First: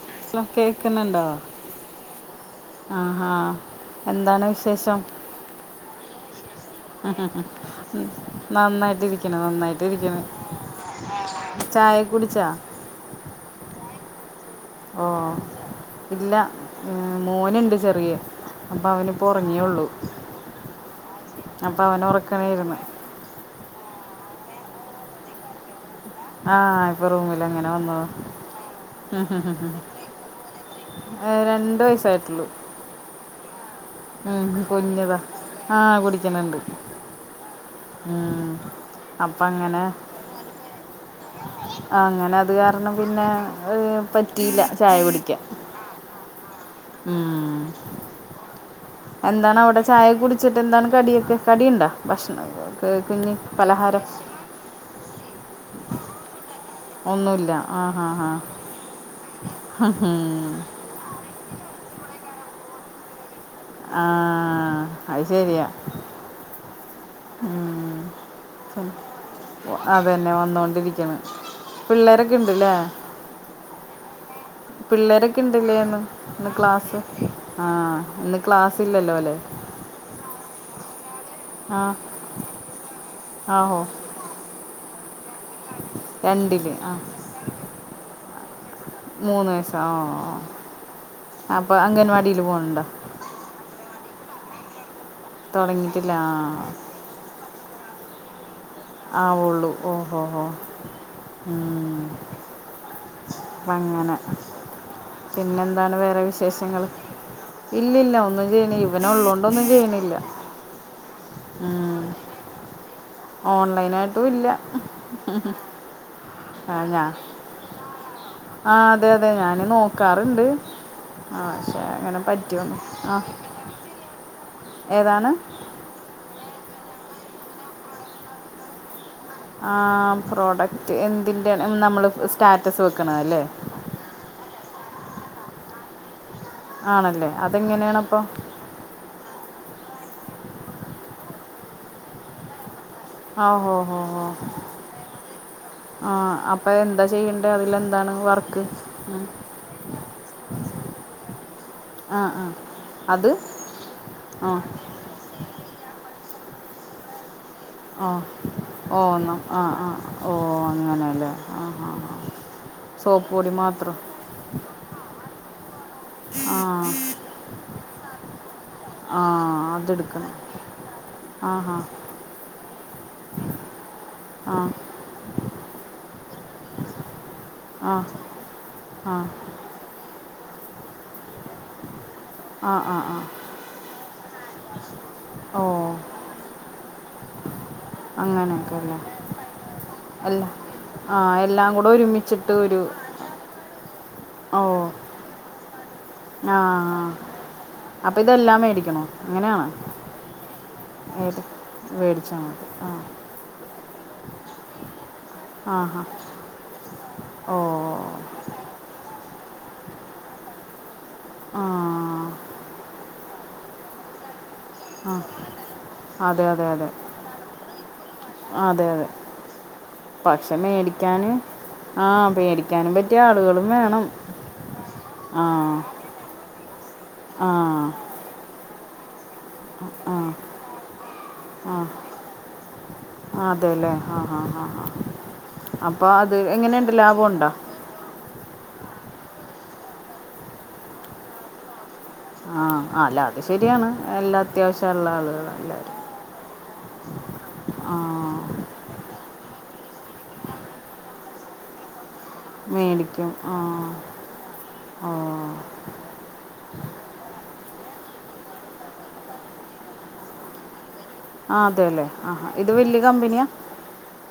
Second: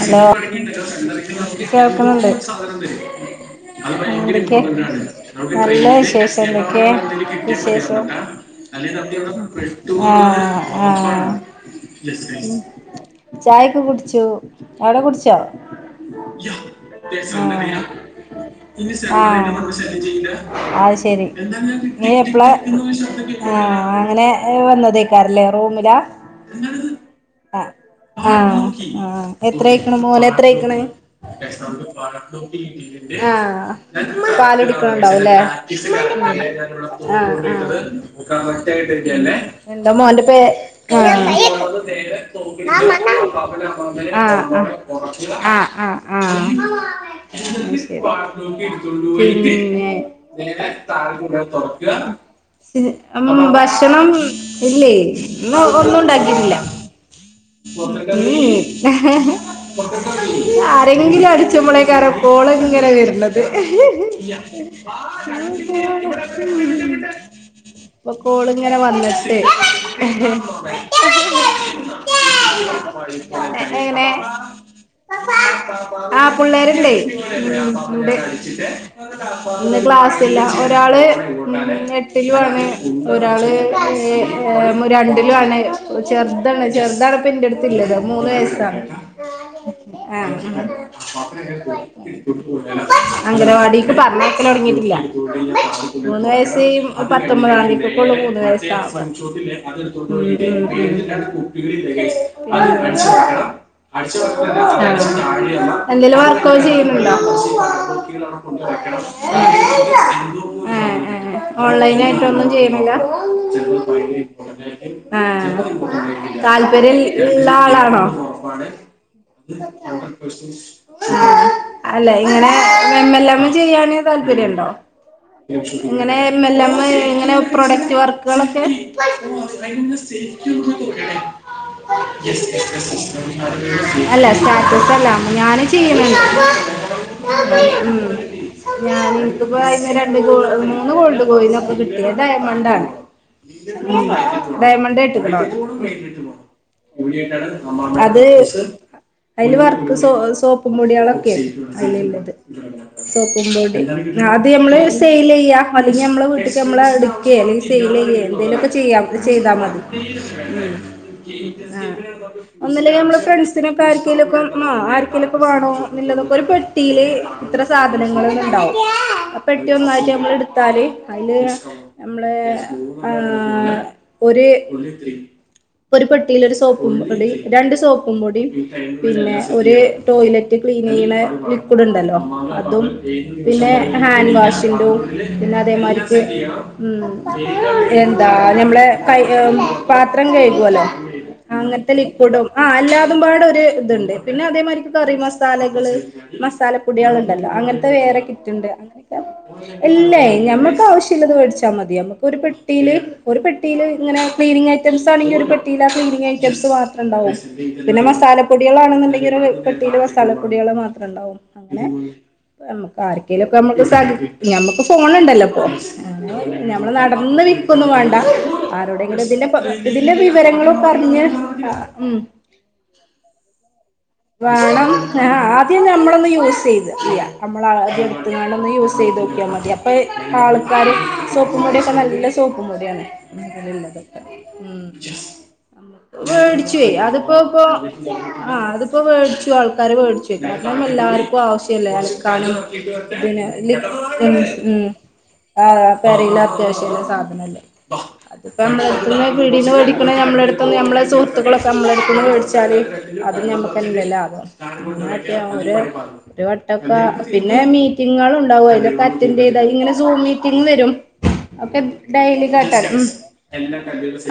Hello കേൾക്കണണ്ട്. ആഹാ എന്താണ് എന്തക്ക വിശേഷം നല്ല വിശേഷ എന്തക്കെ വിശേഷം ഉം, നന്നായിട്ടിരിക്കുന്നു നന്നായിട്ടിരിക്കുന്നു ആഹ് ആഹ്. ചായ കുടിച്ചാ ചായൊക്കെ കുടിച്ചു അവിടെ ഓ കുടിച്ചോ. ഇല്ല ഉം, മോനുണ്ട് ചെറിയ അപ്പോൾ അവനിപ്പോൾ ആഹ് ഉറങ്ങിയുള്ളൂ ആഹ് അത് ശരി അപ്പോൾ അവൻ ഇനി എപ്പള. ഉറക്കണേരുന്നു ആഹ് അങ്ങനെ വന്നതേക്കാറല്ലേ റൂമിലാ. ആ ഇപ്പോൾ റൂമിൽ അങ്ങനെ ആഹ് വന്നത് ആഹ് ഉം, ആഹ്. ഉം, ഉം, ഉം. എത്രയ്ക്ണ മോനെത്രയക്ണ ഏ, രണ്ട് വയസ്സായിട്ടുള്ളൂ ആഹ്. ഉം, കുഞ്ഞിതാ പാലുടിക്ണ്ടാവുംല്ലേ ആ കുടിക്കുന്നുണ്ട് ആഹ് ഉം. എന്താ അപ്പം അങ്ങനെ മോന്റെ പേര് അങ്ങനെ ആഹ് അത് കാരണം പിന്നെ ആഹ് ഏഹ്, ആഹ് പറ്റിയില്ല ചായ കുടിക്കാൻ ആഹ് ആഹ് ഉം. ആഹ് പിന്നെ. എന്താണ് അവിടെ ചായ കുടിച്ചിട്ട് എന്താണ് കടിയൊക്കെ കടിയുണ്ടോ ഭക്ഷണം ക- കുഞ്ഞ് ഉം പലഹാരം ഭക്ഷണം ഇല്ലേ ഇന്ന് ഒന്നും ഉണ്ടാക്കിട്ടില്ല. ഒന്നുമില്ല ആ ഉം ഹാ ഹാ ആരെങ്കിലും അടിച്മ്പളേക്കാര കോള് ഇങ്ങനെ വരണത്. ആ അത് ശരിയാ [unintelligible] ഉം. ഇപ്പൊ കോള്ങ്ങനെ ഉം. വന്ന് ഒ- അതന്നെ വന്നുകൊണ്ടിരിക്കണ് പിള്ളേരൊക്കെ ഉണ്ട് അല്ലേ ന്ന്ട്ട് എങ്ങനെ. പിള്ളേരൊക്കെ ഉണ്ടല്ലേ ഇന്ന് ആഹ് ഇന്ന് ക്ലാസ് പിള്ളേരുണ്ടയ് ആ ഉം ഉണ്ട് ഇന്ന് ക്ലാസ് ഇല്ലല്ലോ അല്ലേ ഇന്ന് ക്ലാസ്ല്ല ഒരാള്. ആ ഒരാള് എട്ടിലുണ് ഒരാള് ആഹോ രണ്ടിലുണ്. ചെറുതാണ് രണ്ടില് ആ ചെറുതണപ്പൊ എന്റെടുത്ത്ള്ളത് മൂന്ന് വയസ്സാണ്. മൂന്ന് വയസ്സാ ഓ ആഹ് ഓ. അപ്പോൾ അംഗൻവാടിയിൽ പോകുന്നുണ്ടോ അംഗനവാടിക്ക് പറഞ്ഞയക്കൽ തുടങ്ങിയിട്ടില്ല തുടങ്ങിയിട്ടില്ല മൂന്ന് വയസ് പത്തൊമ്പതാന്തിക്കള്ളൂ മൂന്ന് വയസാക സാവ ആ ആവുള്ളൂ ഉം ഉം ഓഹോ ഹോ ഉം പിന്നെ വേറെ അങ്ങനെ പിന്നെ എന്താണ് എന്തെങ്കിലും വേറെ വർക്കോ വിശേഷങ്ങൾ ചെയ്യുന്നുണ്ടോ? ഇല്ലല്ല ഒന്നും ചെയ്യുന്നുണ്ടോ ചെയ്യണില്ല. ഇവന് ഉള്ളോണ്ടൊന്നും ചെയ്യണില്ല ഉം ഇങ്ങനായിട്ടന്നും ചെയ്യുന്നില്ല. ഓൺലൈനായിട്ടും ഇല്ല ആഹ് ആ താല്പര്യം ഞാൻ ല്ല ഉള്ള ആളാണോ. ആ അതെ അതെ ഞാൻ നോക്കാറുണ്ട് ആ പക്ഷേ ആഅല്ലെ അങ്ങനെ ഇങ്ങനെ പറ്റുമോ ആ എല്ല ചെയ്യാന് താല്പര്യണ്ടോ. ഏതാണ്. ഇങ്ങനെ എമ്മല്ലമ് ഇങ്ങനെ പ്രൊഡക്റ്റ് വർക്കുകളൊക്കെ. [inaudible] ആ പ്രോഡക്റ്റ് എന്തിൻ്റെ നമ്മൾ സ്റ്റാറ്റസ് വെക്കണതല്ലേ അല്ല സ്റ്റാറ്റസ് അല്ല ഞാന് ചെയ്യനുണ്ട്. ആണല്ലേ ആഹ് ഉം അതെങ്ങനെയാണ് അപ്പോൾ ഞാൻ ഇൻക്ക്പ്പോ അയ്ന്ന് രണ്ട് മൂന്ന് ഗോൾഡ് കോയിനോക്കെ കിട്ടി അത് ഡയമണ്ടാണ് ആ ഹോ ഹോ ഹോ ഡയമണ്ട് കിട്ടിക്ക്‌ണു ആ അപ്പം എന്താ ചെയ്യേണ്ടത് അതിലെന്താണ് അത് വർക്ക് അയ്ല് വർക്ക്‌ സോ സോപ്പ് പൊടികളൊക്കെയെ ആ അതിലുള്ളത് ആ അത് സോപ്പും പൊടി അത് ആ നമ്മള് സെയിൽ ചെയ്യാ അല്ലെങ്കിൽ നമ്മളെ വീട്ട്ക്ക് നമ്മള ക്കെ അല്ലെങ്കിൽ സെയിൽ ഓ ചെയ്യേ എന്തേലൊക്കെ ഓ ചെയ്യാം എന്നാൽ ചെയ്താൽ ആ മതി ഉം ആഹ് ഒന്നല്ലങ്കി നമ്മളെ ഫ്രണ്ട്സിനൊക്കെ ആര്ക്കേലൊക്കെ ആഹ് ആര്ക്കേലൊക്കെ വാണോ ന്നില്ലതൊക്കെ ഒരു ആ പെട്ടിൽ ഇത്ര സാധനങ്ങൾന്ന് ഉണ്ടാവും ആ പെട്ടി ഒന്നായിട്ടമ്മൾ അതെടുക്കണം എടുത്താല് അയ്ല് ആ ഹാ നമ്മള് ഒര് ആ ഒരു പെട്ടിലൊരു സോപ്പുംപൊടി. രണ്ട് ആ സോപ്പും പൊടിയും ആ പിന്നെ ഒരു ടോയ്ലറ്റ് ക്ലീൻ ചെയ്യണ. കൂടുണ്ടല്ലോ ആ അതും ആ ആ പിന്നെ ഹാൻഡ് വാഷിന്റതും. പിന്നെ ഓ അതേമാരിക്ക് ഉം എന്താ അങ്ങനെയൊക്കെ നമ്മളെ അല്ലേ കൈ പാത്രം കൈകുഅല്ലോ ആഹ് എല്ലാം കൂടെ ഒരു കുടും ഒരുമിച്ചിട്ട് ആഹ് അല്ലാതും പാടെ ഒരു ഇതുണ്ട് പിന്നെ ഓ അതേമാതിരി കറി മസാലകള് ആ ആ മസാലപ്പൊടികൾ ഉണ്ടല്ലോ അങ്ങനത്തെ വേറെ അപ്പം ഇതെല്ലാം കിറ്റ്ണ്ട് മേടിക്കണോ അങ്ങനെയാണ് ഇല്ലേ ഞമ്മക്ക് ആവശ്യള്ളത് ഏത് വേടിച്ചാ മതി നമ്മുക്ക് ഒരു മേടിച്ചാൽ മതി ആ പെട്ടിയില് ഒരു പെട്ടിൽ ഇങ്ങനെ ക്ലീനിങ് ഐറ്റംസ് ആണെങ്കി ഒരു പെട്ടിൽ ആ ക്ലീനിങ് ഐറ്റംസ് മാത്രം ഉണ്ടാവും ഓ പിന്നെ മസാ മസാലപ്പൊടികളാണെന്നുണ്ടെങ്കിൽ ഒരു പെട്ടിയിൽ മസാലപ്പൊടികൾ മാ ണ്ടാവും ആ അങ്ങനെ നമ്മ ആർക്കേലൊക്കെ നമ്മക്ക് സാധ നമ്മക്ക് ആ ഫോണുണ്ടല്ലോ ഇപ്പൊ അ അതെ അതെ അതെ ഞമ്മൾ നടന്ന് വിൽക്കൊന്നും വേണ്ട അതെ അതെ ആരോടെങ്കിലും ഇതിന്റെ ഇതിന്റെ വിവരങ്ങളൊക്കെ അറിഞ്ഞ് അ ആഹ് മേടിക്കാനും പറ്റിയ ആളുകളും വേണം വേണം ആഹ് ആ ആദ്യം ഞമ്മളൊന്ന് യൂസ് ചെയ്ത ചെയ്യാ ആ നമ്മളാദ്യം ക്കാണ്ടോന്ന് യൂസ് ചെയ്ത് നോക്കിയാൽ മതി ക്കിയാതി അപ്പൊ ആ ആൾക്കാര് സോപ്പും പൊടിയൊക്കെ നല്ല സോപ്പും പൊടിയാണ് അതെല്ലേ ഹാ ഹാ ഹാ അപ്പോൾ അത് എങ്ങനെയുണ്ട് വേടിച്ചൊയ് അതിപ്പോ ലാഭമുണ്ടോ ഇപ്പോ ആഹ് അതിപ്പോ വെടിച്ചും ആൾക്കാര് വെടിച്ചും കാരണം എല്ലാർക്കും ആവശ്യല്ലേ ആണ് ആ അല്ല അത് പിന്നെ ലി ശരിയാണ് ഉം എല്ലാ ഉം അത്യാവശ്യമുള്ള അതാ ആളുകളെല്ലാവരും പെരേൽ അത്യാവശ്യള്ള സാധനല്ലേ ആ അതിപ്പ നമ്മളെ അടുത്ത്ന്ന് പീടെന്ന് മേടിക്കണ നമ്മളെ അടുത്ത്ന്ന് നമ്മളെ സുഹൃത്തുക്കളൊക്കെ നമ്മളടുത്ത്ന്ന് മേടിച്ച ച്ചാൻ മേടിക്കും അത് ആ നമ്മക്കെന്നെ വെലാവ അങ്ങനൊക്കെ ഓ ഒര് ഒരു വട്ടൊക്കെ പിന്നെ മീറ്റിങ്ങൾ ഉണ്ടാവും അതിലൊക്കെ അറ്റൻഡ് ചെയ്ത ഇങ്ങനെ സൂ മീറ്റിംങ് വരും ആ ഒക്കെ അതെ അല്ലേ ആ ഡെയിലി ഹാ ഇത് കേട്ടാ വലിയ ഉം കമ്പനിയാണ്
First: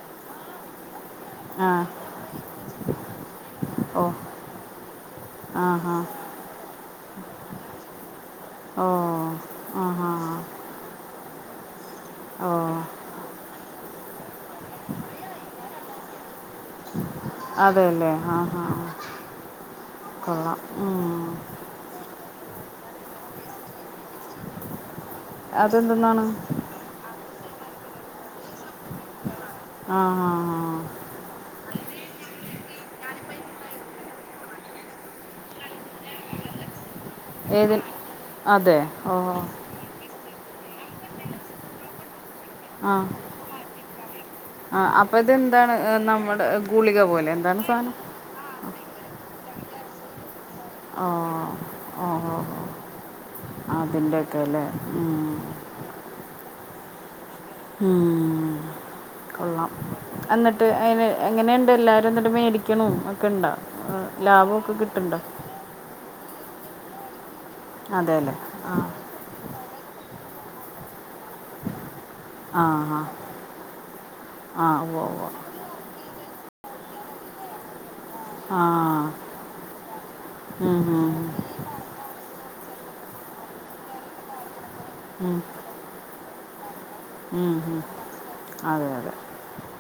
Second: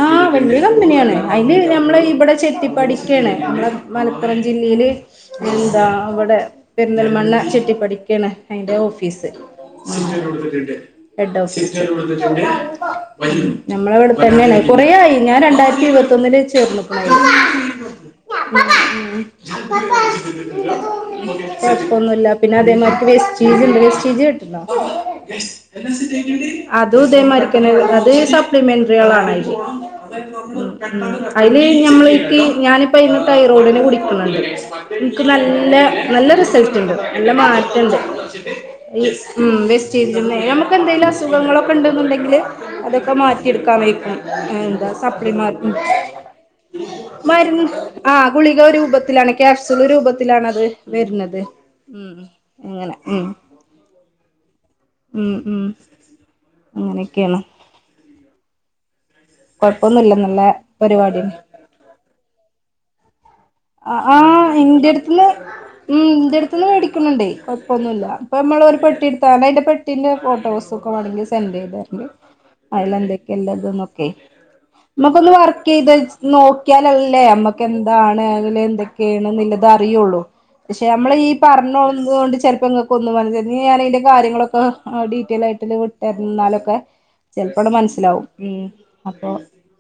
ആഹ് വല്ല്യ കമ്പനിയാണ് അതിന് ആ നമ്മള് ഇവിടെ ചെട്ടിപ്പടിക്കേണ് നമ്മളെ ഓ മല പ്പുറം ജില്ലയില് ആ എന്താ ഹാ ഇവടെ പെരിന്തൽ മണ്ണ ചെട്ടിപ്പടിക്കേണ് അയ്ന്റെ ഓ ഓഫീസ് ആ ഹാ ഹെഡ് ഓഫീസ് ഓ നമ്മളെവിടെ തന്നെയാണ് കൊറെയായി ഞാൻ രണ്ടായിരത്തി ഇരുപത്തി ഒന്നില് ചേർന്ന്ക്ക്‌ണ് അതെ അല്ലേ ആ ഹാ അതിൽ കൊള്ളാം ഉം. [inaudible] കുഴപ്പൊന്നുല്ല പിന്നെ അതേമാര്ക്ക് വെസ്റ്റീച്ണ്ട് വേസ്റ്റീച് കിട്ട്ക്ക്‌ണോ [inaudible] അതെന്തെന്നാണ് അതും ഇതേമാതിരിക്ക് തന്നെ അത് സപ്ലിമെന്ററികളാണതിൽ ആ ഹാ ഹാ അതില് നമ്മൾ ഇൻക്ക്‌ ഞാനിപ്പോ അതിന്ന് തൈറോഡിന്റെ ഗുളി ക്കുന്നുണ്ട് എനിക്ക് നല്ല നല്ല റിസൾട്ട് ഉണ്ട് നല്ല ഏതിൽ മാറ്റണ്ട് അതെ ഈ ഓ ഉം വ്യ ചേഞ്ച്‌ ഉണ്ട് നമുക്ക് എന്തെങ്കിലും അസുഖങ്ങളൊക്കെ ഉണ്ടെന്നുണ്ടെങ്കിൽ ആ അതൊക്കെ മാറ്റി എടുക്കാൻ വെയ്ക്കും ആ എന്താ അപ്പം സപ്പ്ളിമാർക്കും ഇതെന്താണ് ഏ, നമ്മുടെ ഗുളിക പോലെ എന്താണ് മരുന്ന് സാധനം ആ ഗുളിക രൂപത്തിലാണ് ക്യാപ്സ്യൂൾ രൂപത്തിലാണത് ഓ വരുന്നത് ഉം അങ്ങനെ ഉം അതിന്റെകെലേ ഉം അങ്ങനെയൊക്കെയാണ് ഉം കൊള്ളാം കൊഴപ്പൊന്നുല്ല നല്ല എന്നിട്ട് അയിന് പരിപാടിയാണ് എങ്ങനെയുണ്ട്ല്ലാ ന്നിട്ട് മേടിക്കണും ഒക്കെ ഇണ്ടാ അഹ് ആഹ് എന്റെടുത്തില് ഉം ഇന്റെ അടുത്ത് നിന്ന് മേടിക്കുന്നുണ്ടേ കൊഴപ്പൊന്നുല്ല അതെ അല്ലേ ഇപ്പൊ നമ്മൾ ആ ഒരു പെട്ടി എടുത്താ അയിന്റെ പെ ട്ടിന്റെ ഫോട്ടോസൊക്കെ വേണങ്കിൽ സെൻഡ് ചെയ്തേരണ്ട്. ആ ആ അയ്ലെന്തൊക്കെയല്ലതനൊക്കെ ആ ഉവ്വ് ഉവ്വ്. നമ്മുക്കൊന്ന് വർക്കീതച്ച് നോക്കിയാലല്ലേ നമ്മക്ക് എന്താണ് ആ എന്തൊക്കെയാണ്തറിയുള്ളൂ ഉം, പക്ഷെ നമ്മള് ഉം, ഈ പറഞ്ഞോതുകൊണ്ട് ചെലപ്പോ ഇങ്ങക്ക് ഒന്നും മ ഞാനതിന്റെ കാര്യങ്ങളൊക്കെ ഉം. ഡീറ്റെയിൽ ആയിട്ട തരുന്നാലൊക്കെ ഉം, ചെലപ്പോങ്ങട്ട് ഉം. മനസ്സിലാവും ഉം അതെ അതെ അപ്പോ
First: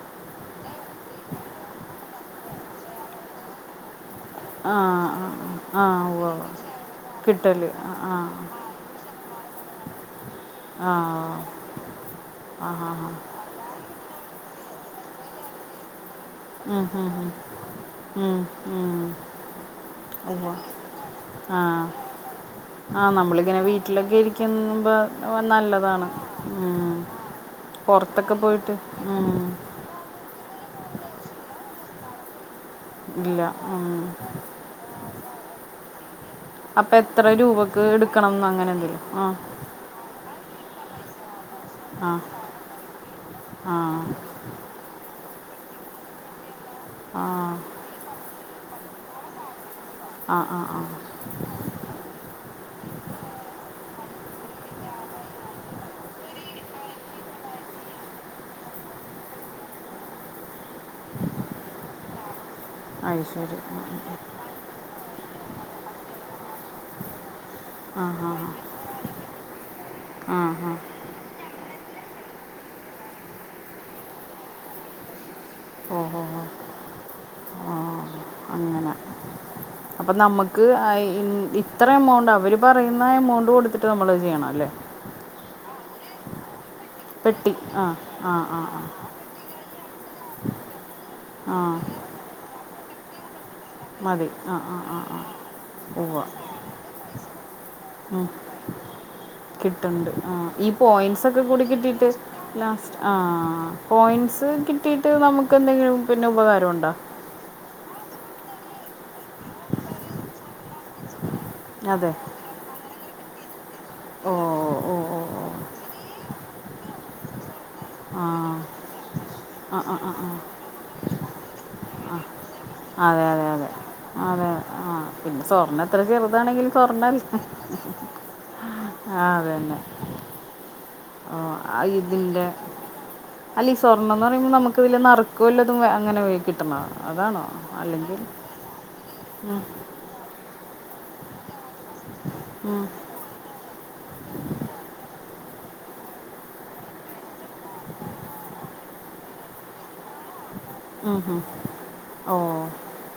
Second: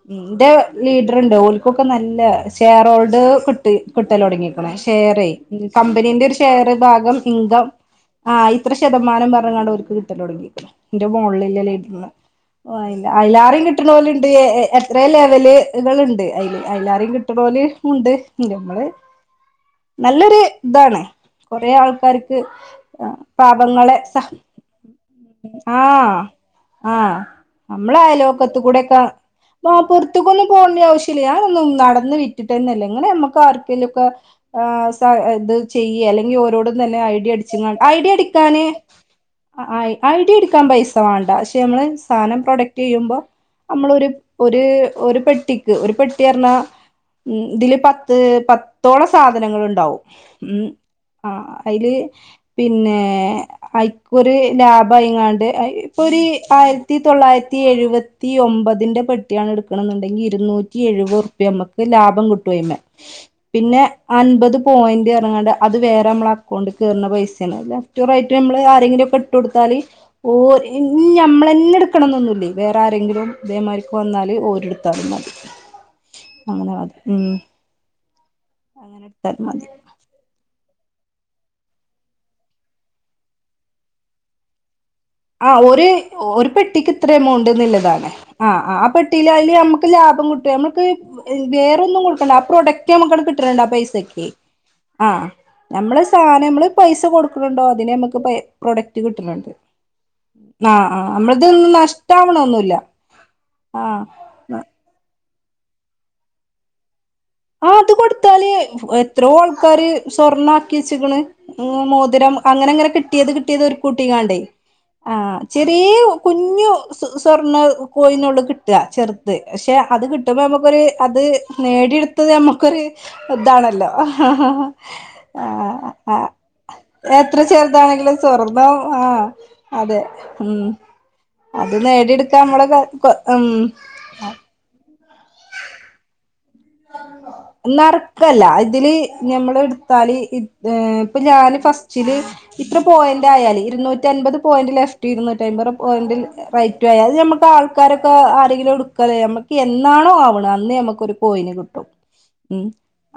ഉം ന്റെ ലീഡർണ്ട് ഓലിക്കൊക്കെ നല്ല ഷെയർ ഹോൾഡ് കിട്ടി. കിട്ടലൊടങ്ങിക്കണ് ആ ഷെയർ ആ ആ കമ്പനീന്റെ ഉവ്വ് ഒരു ഉവ്വ്. ഷെയർ ഭാഗം കിട്ടൽ ഇൻകം ആ ആ ആഹ് ഇത്ര ശതമാനം പറഞ്ഞാണ്ട്ർക്ക് കിട്ടലൊടങ്ങി. ആ എന്റെ മോണിലല്ലന്ന് ആ ആ ആ അഹ് അയ്ലാരെയും കി കിട്ടണോല്ണ്ട് എത്ര ലെവലുകൾ ഉണ്ട് അതിൽ ഏറെയും കിട്ടണോല് ഉണ്ട് അഹ് നമ്മള് ആഹ് നല്ലൊരു ഇതാണ് ആ കൊറെ ആൾക്കാർക്ക് ആ നമ്മളിങ്ങനെ പാപങ്ങളെ വീട്ടിലൊക്കെ സ ഇരിക്കുമ്പോൾ നല്ലതാണ് ആഹ് ഉം. ആഹ് പുറത്തൊക്കെ നമ്മളയലോകത്ത് പോയിട്ട് കൂടെക്കെ ഉം. ആഹ് പൊറത്തക്കൊന്നും പോണ്ട ആവശ്യല്ല ഞാനൊന്നും നടന്ന് വിറ്റിട്ടന്നല്ലേ ഇങ്ങനെ നമ്മക്ക് ഇല്ല ഉം. ആർക്കെലൊക്കെ ആഹ് ഇത് ചെയ്യ അല്ലെങ്കി ഓരോടും അപ്പം തന്നെ എത്ര ഐഡിയ അടിച്ച രൂപക്ക് ഐഡിയ എടുക്കണം എന്ന് അടിക്കാന് അങ്ങനെ എന്തെങ്കിലും ആ ആഹ് ഐ ഡി എടുക്കാൻ പൈസ വേണ്ട പക്ഷെ നമ്മൾ ആ സാധനം പ്രൊഡക്റ്റ് ചെയ്യുമ്പോ ആ നമ്മളൊരു ഒര് ഒരു പെട്ടിക്ക് ഒരു പെട്ടി പറഞ്ഞാ ആ ഇതില് പത്ത് പത്ത് പത്തോളം സാധനങ്ങള്ണ്ടാവും ആ ആ ഉം ആ ആഹ് അയില് പിന്നേ അഐക്കൊരു ലാഭംമായിങ്ങാണ്ട് ഇപ്പൊ ഒരു ആയിരത്തി തൊള്ളായിരത്തി എഴുപത്തി ത്തി ഒമ്പതിൻ്റെ പെട്ടിയാണ് എടുക്കണ എന്നുണ്ടെങ്കിൽ ഇരുന്നൂറ്റി എഴുപത് റുപ്യ നമുക്ക് ലാഭം കിട്ടോയ്മേ ആഹ് പിന്നെ അൻപത് പോയിന്റ് ഇറങ്ങാണ്ട് അത് വേറെ നമ്മള അക്കൗണ്ടിൽ കയറുന്ന പൈസയാണ് ആ ലെഫ്റ്റ് റൈറ്റ് ആ റ്റും നമ്മള് ആരെങ്കിലൊക്കെ ഇട്ട് കൊടുത്താല് ആ ആ ഓഹ് ആ ഇ നമ്മളന്നെ എടുക്കണം എന്നൊന്നുല്ലേ വേറെ ആരെങ്കിലും ദേ മാരിക്ക് വന്നാല് ഓരെടുത്താലും മതി അങ്ങനെ അത് ഉം ആഹ് അങ്ങനെ എടുത്താലും മതി അപ്പൊ നമുക്ക് ഇത്ര എമൗണ്ട് അവര് പറയുന്ന എമൗണ്ട് കൊടുത്തിട്ട് നമ്മൾ ചെയ്യണം അല്ലേ ആഹ് ഒര് ഒരു പെട്ടിക്ക് ഇത്ര എമൗണ്ട് പെട്ടി ആ എന്നുള്ളതാണ് ആ ആ ആഹ് ആ ആഹ് പെട്ടിൽ അതില് നമുക്ക് ലാഭം കിട്ടും നമ്മക്ക് ആ വേറൊന്നും കൊടുക്കണ്ട ആഹ് പ്രൊഡക്റ്റ് നമുക്കങ്ങട്ട് കിട്ടേണ്ട് ആഹ് പൈസ തക്കി മതി ആ ആ ആ ആ ആഹ് നമ്മള ഉവ്വ സാന നമ്മള് പൈസ കൊടുക്കുണുണ്ടോ അതിനെ നമുക്ക് പെയ് പ്രൊഡക്ട് കിട്ട്ണ് ണ്ട്. ണ്ട് ആഹ് ഈ പോയിന്റ്സ് ഒക്കെ കൂടി കിട്ടീട്ട് നഷ്ടാവണൊന്നുല്ല ലാസ്റ്റ് ആഹ് ആഹ് പോയിന്റ്സ് കിട്ടിയിട്ട് നമുക്ക് എന്തെങ്കിലും പിന്നെ ഉപകാരം ഉണ്ടോ? ആഹ് അത് കൊടുത്താല് എത്രയോ ആൾക്കാര് സ്വർണാക്കി വെച്ച്ക്ക്ണ് അതെ മോതിരം അങ്ങനെങ്ങനെ കിട്ടിയത് കിട്ടിയത് ഒരു ഓ കൂട്ടിങ്ങാണ്ടേ. ഓ ഓ ആഹ് ഓ ചെറിയേ കുഞ്ഞു സ്വ സ്വർണ്ണ ആ കോയിനൊള്ളു കിട്ട ചെർത്. പക്ഷെ ആ ആ അത് ആ ആ. കിട്ടുമ്പോ നമ്മുക്കൊരു അത് നേടി ത്തത് നമ്മക്കൊരു അതെ അതെ അതെ ഇതാണല്ലോ അതെ ആ പിന്നെ സ്വർണ്ണം എത്ര ആഹ് ചെറുതാണെങ്കിലും സ്വർണ്ണമല്ലേ എത്ര ചെറുതാണെങ്കിലും സ്വർണം ആഹ് ആ അത് തന്നെ അതെ ഉം ആ, അത് ആ നേടിട്ക്കാ അമ്മള് ക കൊ ഉം സ്വർണന്നറയുമ്പോ നമ്മക്ക് ഇതില് നറ്ക്കുവല്ലതും അങ്ങനെ വേ നർക്കല്ല ഇതില് ഞമ്മള് ഉം, ഇട്ത്താല് ത് ഏഹ് ഇപ്പൊ ഞാന് ഫസ്‌റ്റില് ഇത്ര ഉം, പോയിന്റ് ആയാല് ഇരുന്നൂറ്റ ന്നൂറ്റമ്പത് പോയന്റ് ലെഫ്റ്റ് ഇരുന്നൂറ്റയിമ്പറ് പോയൻ്റ് റൈറ്റു ആയ അത് നമ്മക്ക് ആൾക്കാരൊക്കെ ആരെങ്കിലും എടുക്കലെ നമ്മക്ക് എന്നാണോ ആവണെ അ ഇന്ന് നമ്മക്കൊരു ഉം, ഉം. പോയിന് കിട്ടും. ഓ ഉം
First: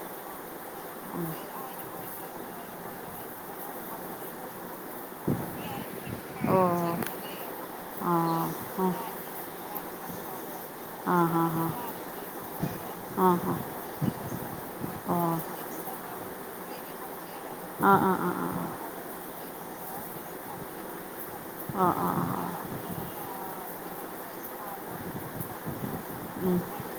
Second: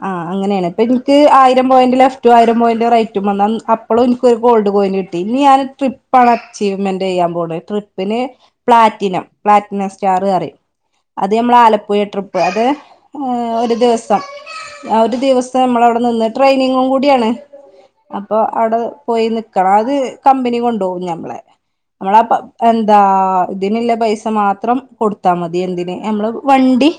ആഹ് അങ്ങനെയാണ് ഇപ്പൻക്ക് ആയിരം പോയിന്റ് ലെഫ്റ്റും ആയിരം പോയിന്റ് റൈറ്റും വന്നാ അപ് ഇപ്പളും ഇൻക്കൊരു ഗോൾഡ് കോയിന് കിട്ടി ഇനി ഞാന് ട്രിപ്പാണ് ഓ അച്ചീവ്മെന്റ്യ്യാൻ പോണ് ആ ട്രിപ്പിന് ആ പ്ലാറ്റിനം പ്ലാറ്റിനസ്റ്റാറ് അറിം. അത് നമ്മള് ആലപ്പുഴ ട്രിപ്പ് അത് ആഹ് ആഹ് ഒരു ദിവസം ആഹ് ഒരു ദിവസം നമ്മളവിടെ നിന്ന് ട്രെയിനിങ്ങും കൂടിയാണ് ആ ആ ആ ആ അപ്പൊ ആ അവിടെ പോയി നിക്കണം അത് കമ്പനി കൊണ്ടോവും ഞമ്മളെ ആ നമ്മളെ പ എന്താ ഇതിനില്ല പൈസ മാത്രം കൊടുത്താമതി എന്തിന് നമ്മള് വണ്ടി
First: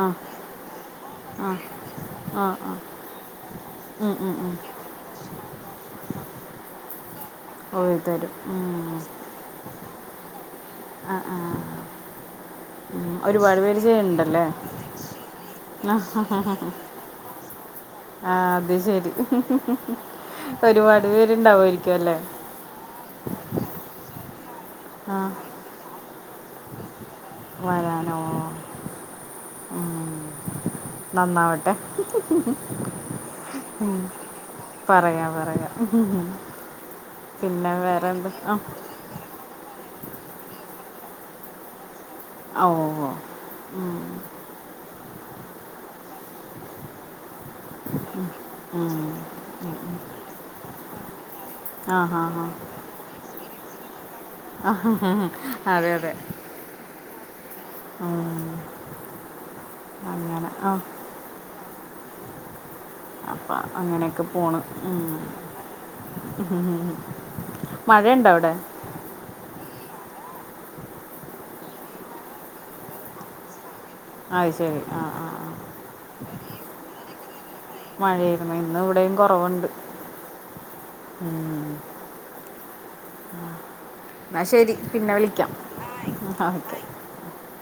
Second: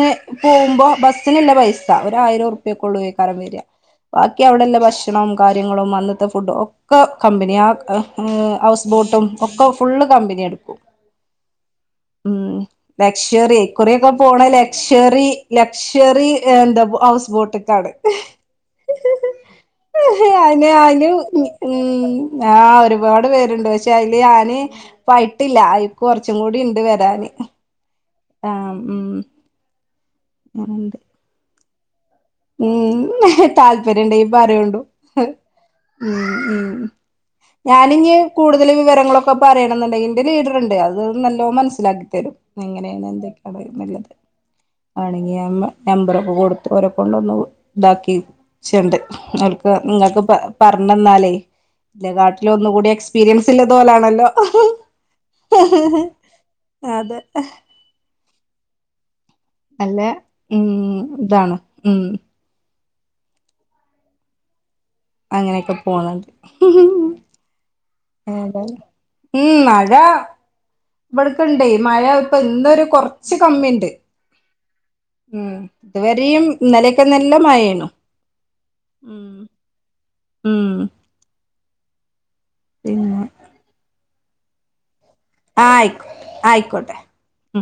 ആ ആ പോവുമ്പോ ബസ്സിനല്ല പൈസ ഒരായിര ആ ഉർപ്യക്കെള്ളേയ്കാരം വര. ഉം, ഉം, ബാക്കി ഉം. അവിടെല്ല ഭക്ഷ ക്ഷണം കാര്യങ്ങളും അന്നത്തെ ഫുഡും ഒക്കെ കമ്പനി ഓ തരും ആഹ് ഹൗസ് ഉം. ബോട്ടും ഒക്കെ ഫുള്ള് കമ്പനി എടുക്കു. ആ, ഉം ഉം. ലക്ഷ്വറി ഒരുപാട് പേര് ഇക്കുറിയൊക്കെ പോണ ചെയ്യുന്നുണ്ടല്ലേ ലക്ഷ്വ ഷറി ലക്ഷ്വറി എന്ത ഹൗസ് ബോട്ട്ക്കാണ് ആ അത് ശരി അയിന് ഒരുപാട് അയിന് പേരുണ്ടാവുമായിരിക്കും അല്ലേ ഉം ആഹ് ഒരുപാട് പേരുണ്ട് പശെ അയില് ഞാന് ആ ഇപ്പായിട്ടില്ല കൊർച്ചും കൂടി ഇണ്ട് വെരാന് വരാനോ ആഹ് ഉം ഉം. [unintelligible] നന്നാവട്ടെ ഉം താല്പര്യണ്ടെങ്കി പറയുണ്ടു. പറയാം പറയാം ഉം ഉം പിന്നെ വേറെ ഞാനിഞ്ഞ് എന്താ ആ കൂടുതല് വിവരങ്ങളൊ ഇപ്പൊ പറയണെന്നുണ്ടെങ്കിൽ ഇന്റെ ലീഡറ്ണ്ട്. അത് നല്ലോ മനസ്സിലാക്കിത്തരും. ഓ എങ്ങനെയാണ് ഓ. എന്തൊക്കെയ ഉം. നല്ലത് ആണെങ്കി നമ്പറൊക്കെ കൊടുത്തു ഓരോ കൊണ്ടൊന്ന് ഇതാക്കിച്ചുണ്ട് ഉം. ഇങ്ങൾക്ക്‌ ഇങ്ങക്ക് പ പറഞ്ഞന്നാലേയ് ആ ഹാ ഹാ ലക്കാട്ടിലൊന്നു കൂടി എക്സ്പീരിയൻസ് ഇല്ലത് ഓലാണല്ലോ അതെ അതെ അതെ ആഹ് നല്ല ഉം ഇതാണ് ഉം അപ്പ അങ്ങനൊക്കെ പോണ് ഉം. അങ്ങനെയൊക്കെ പോണ് മഴയുണ്ടോ അവിടെ ഉം മഴാ ഇവിടക്കണ്ടേ മഴ ഇപ്പ ഇന്നൊരു കൊറച്ച് കമ്മിണ്ട് ആയ് ശരി ആഹ് ആഹ് ഉം ഇതുവരെയും ഇന്നലൊക്കെ നല്ല മയേനു മഴേരുന്നു ഇന്ന് ഇവിടെയും കൊറവുണ്ട് ഉം പിന്നെ ന്നാ ശരി പിന്നെ വിളിക്കാ ആഹ് ആയിക്കോ ആയിക്കോട്ടെ ഉം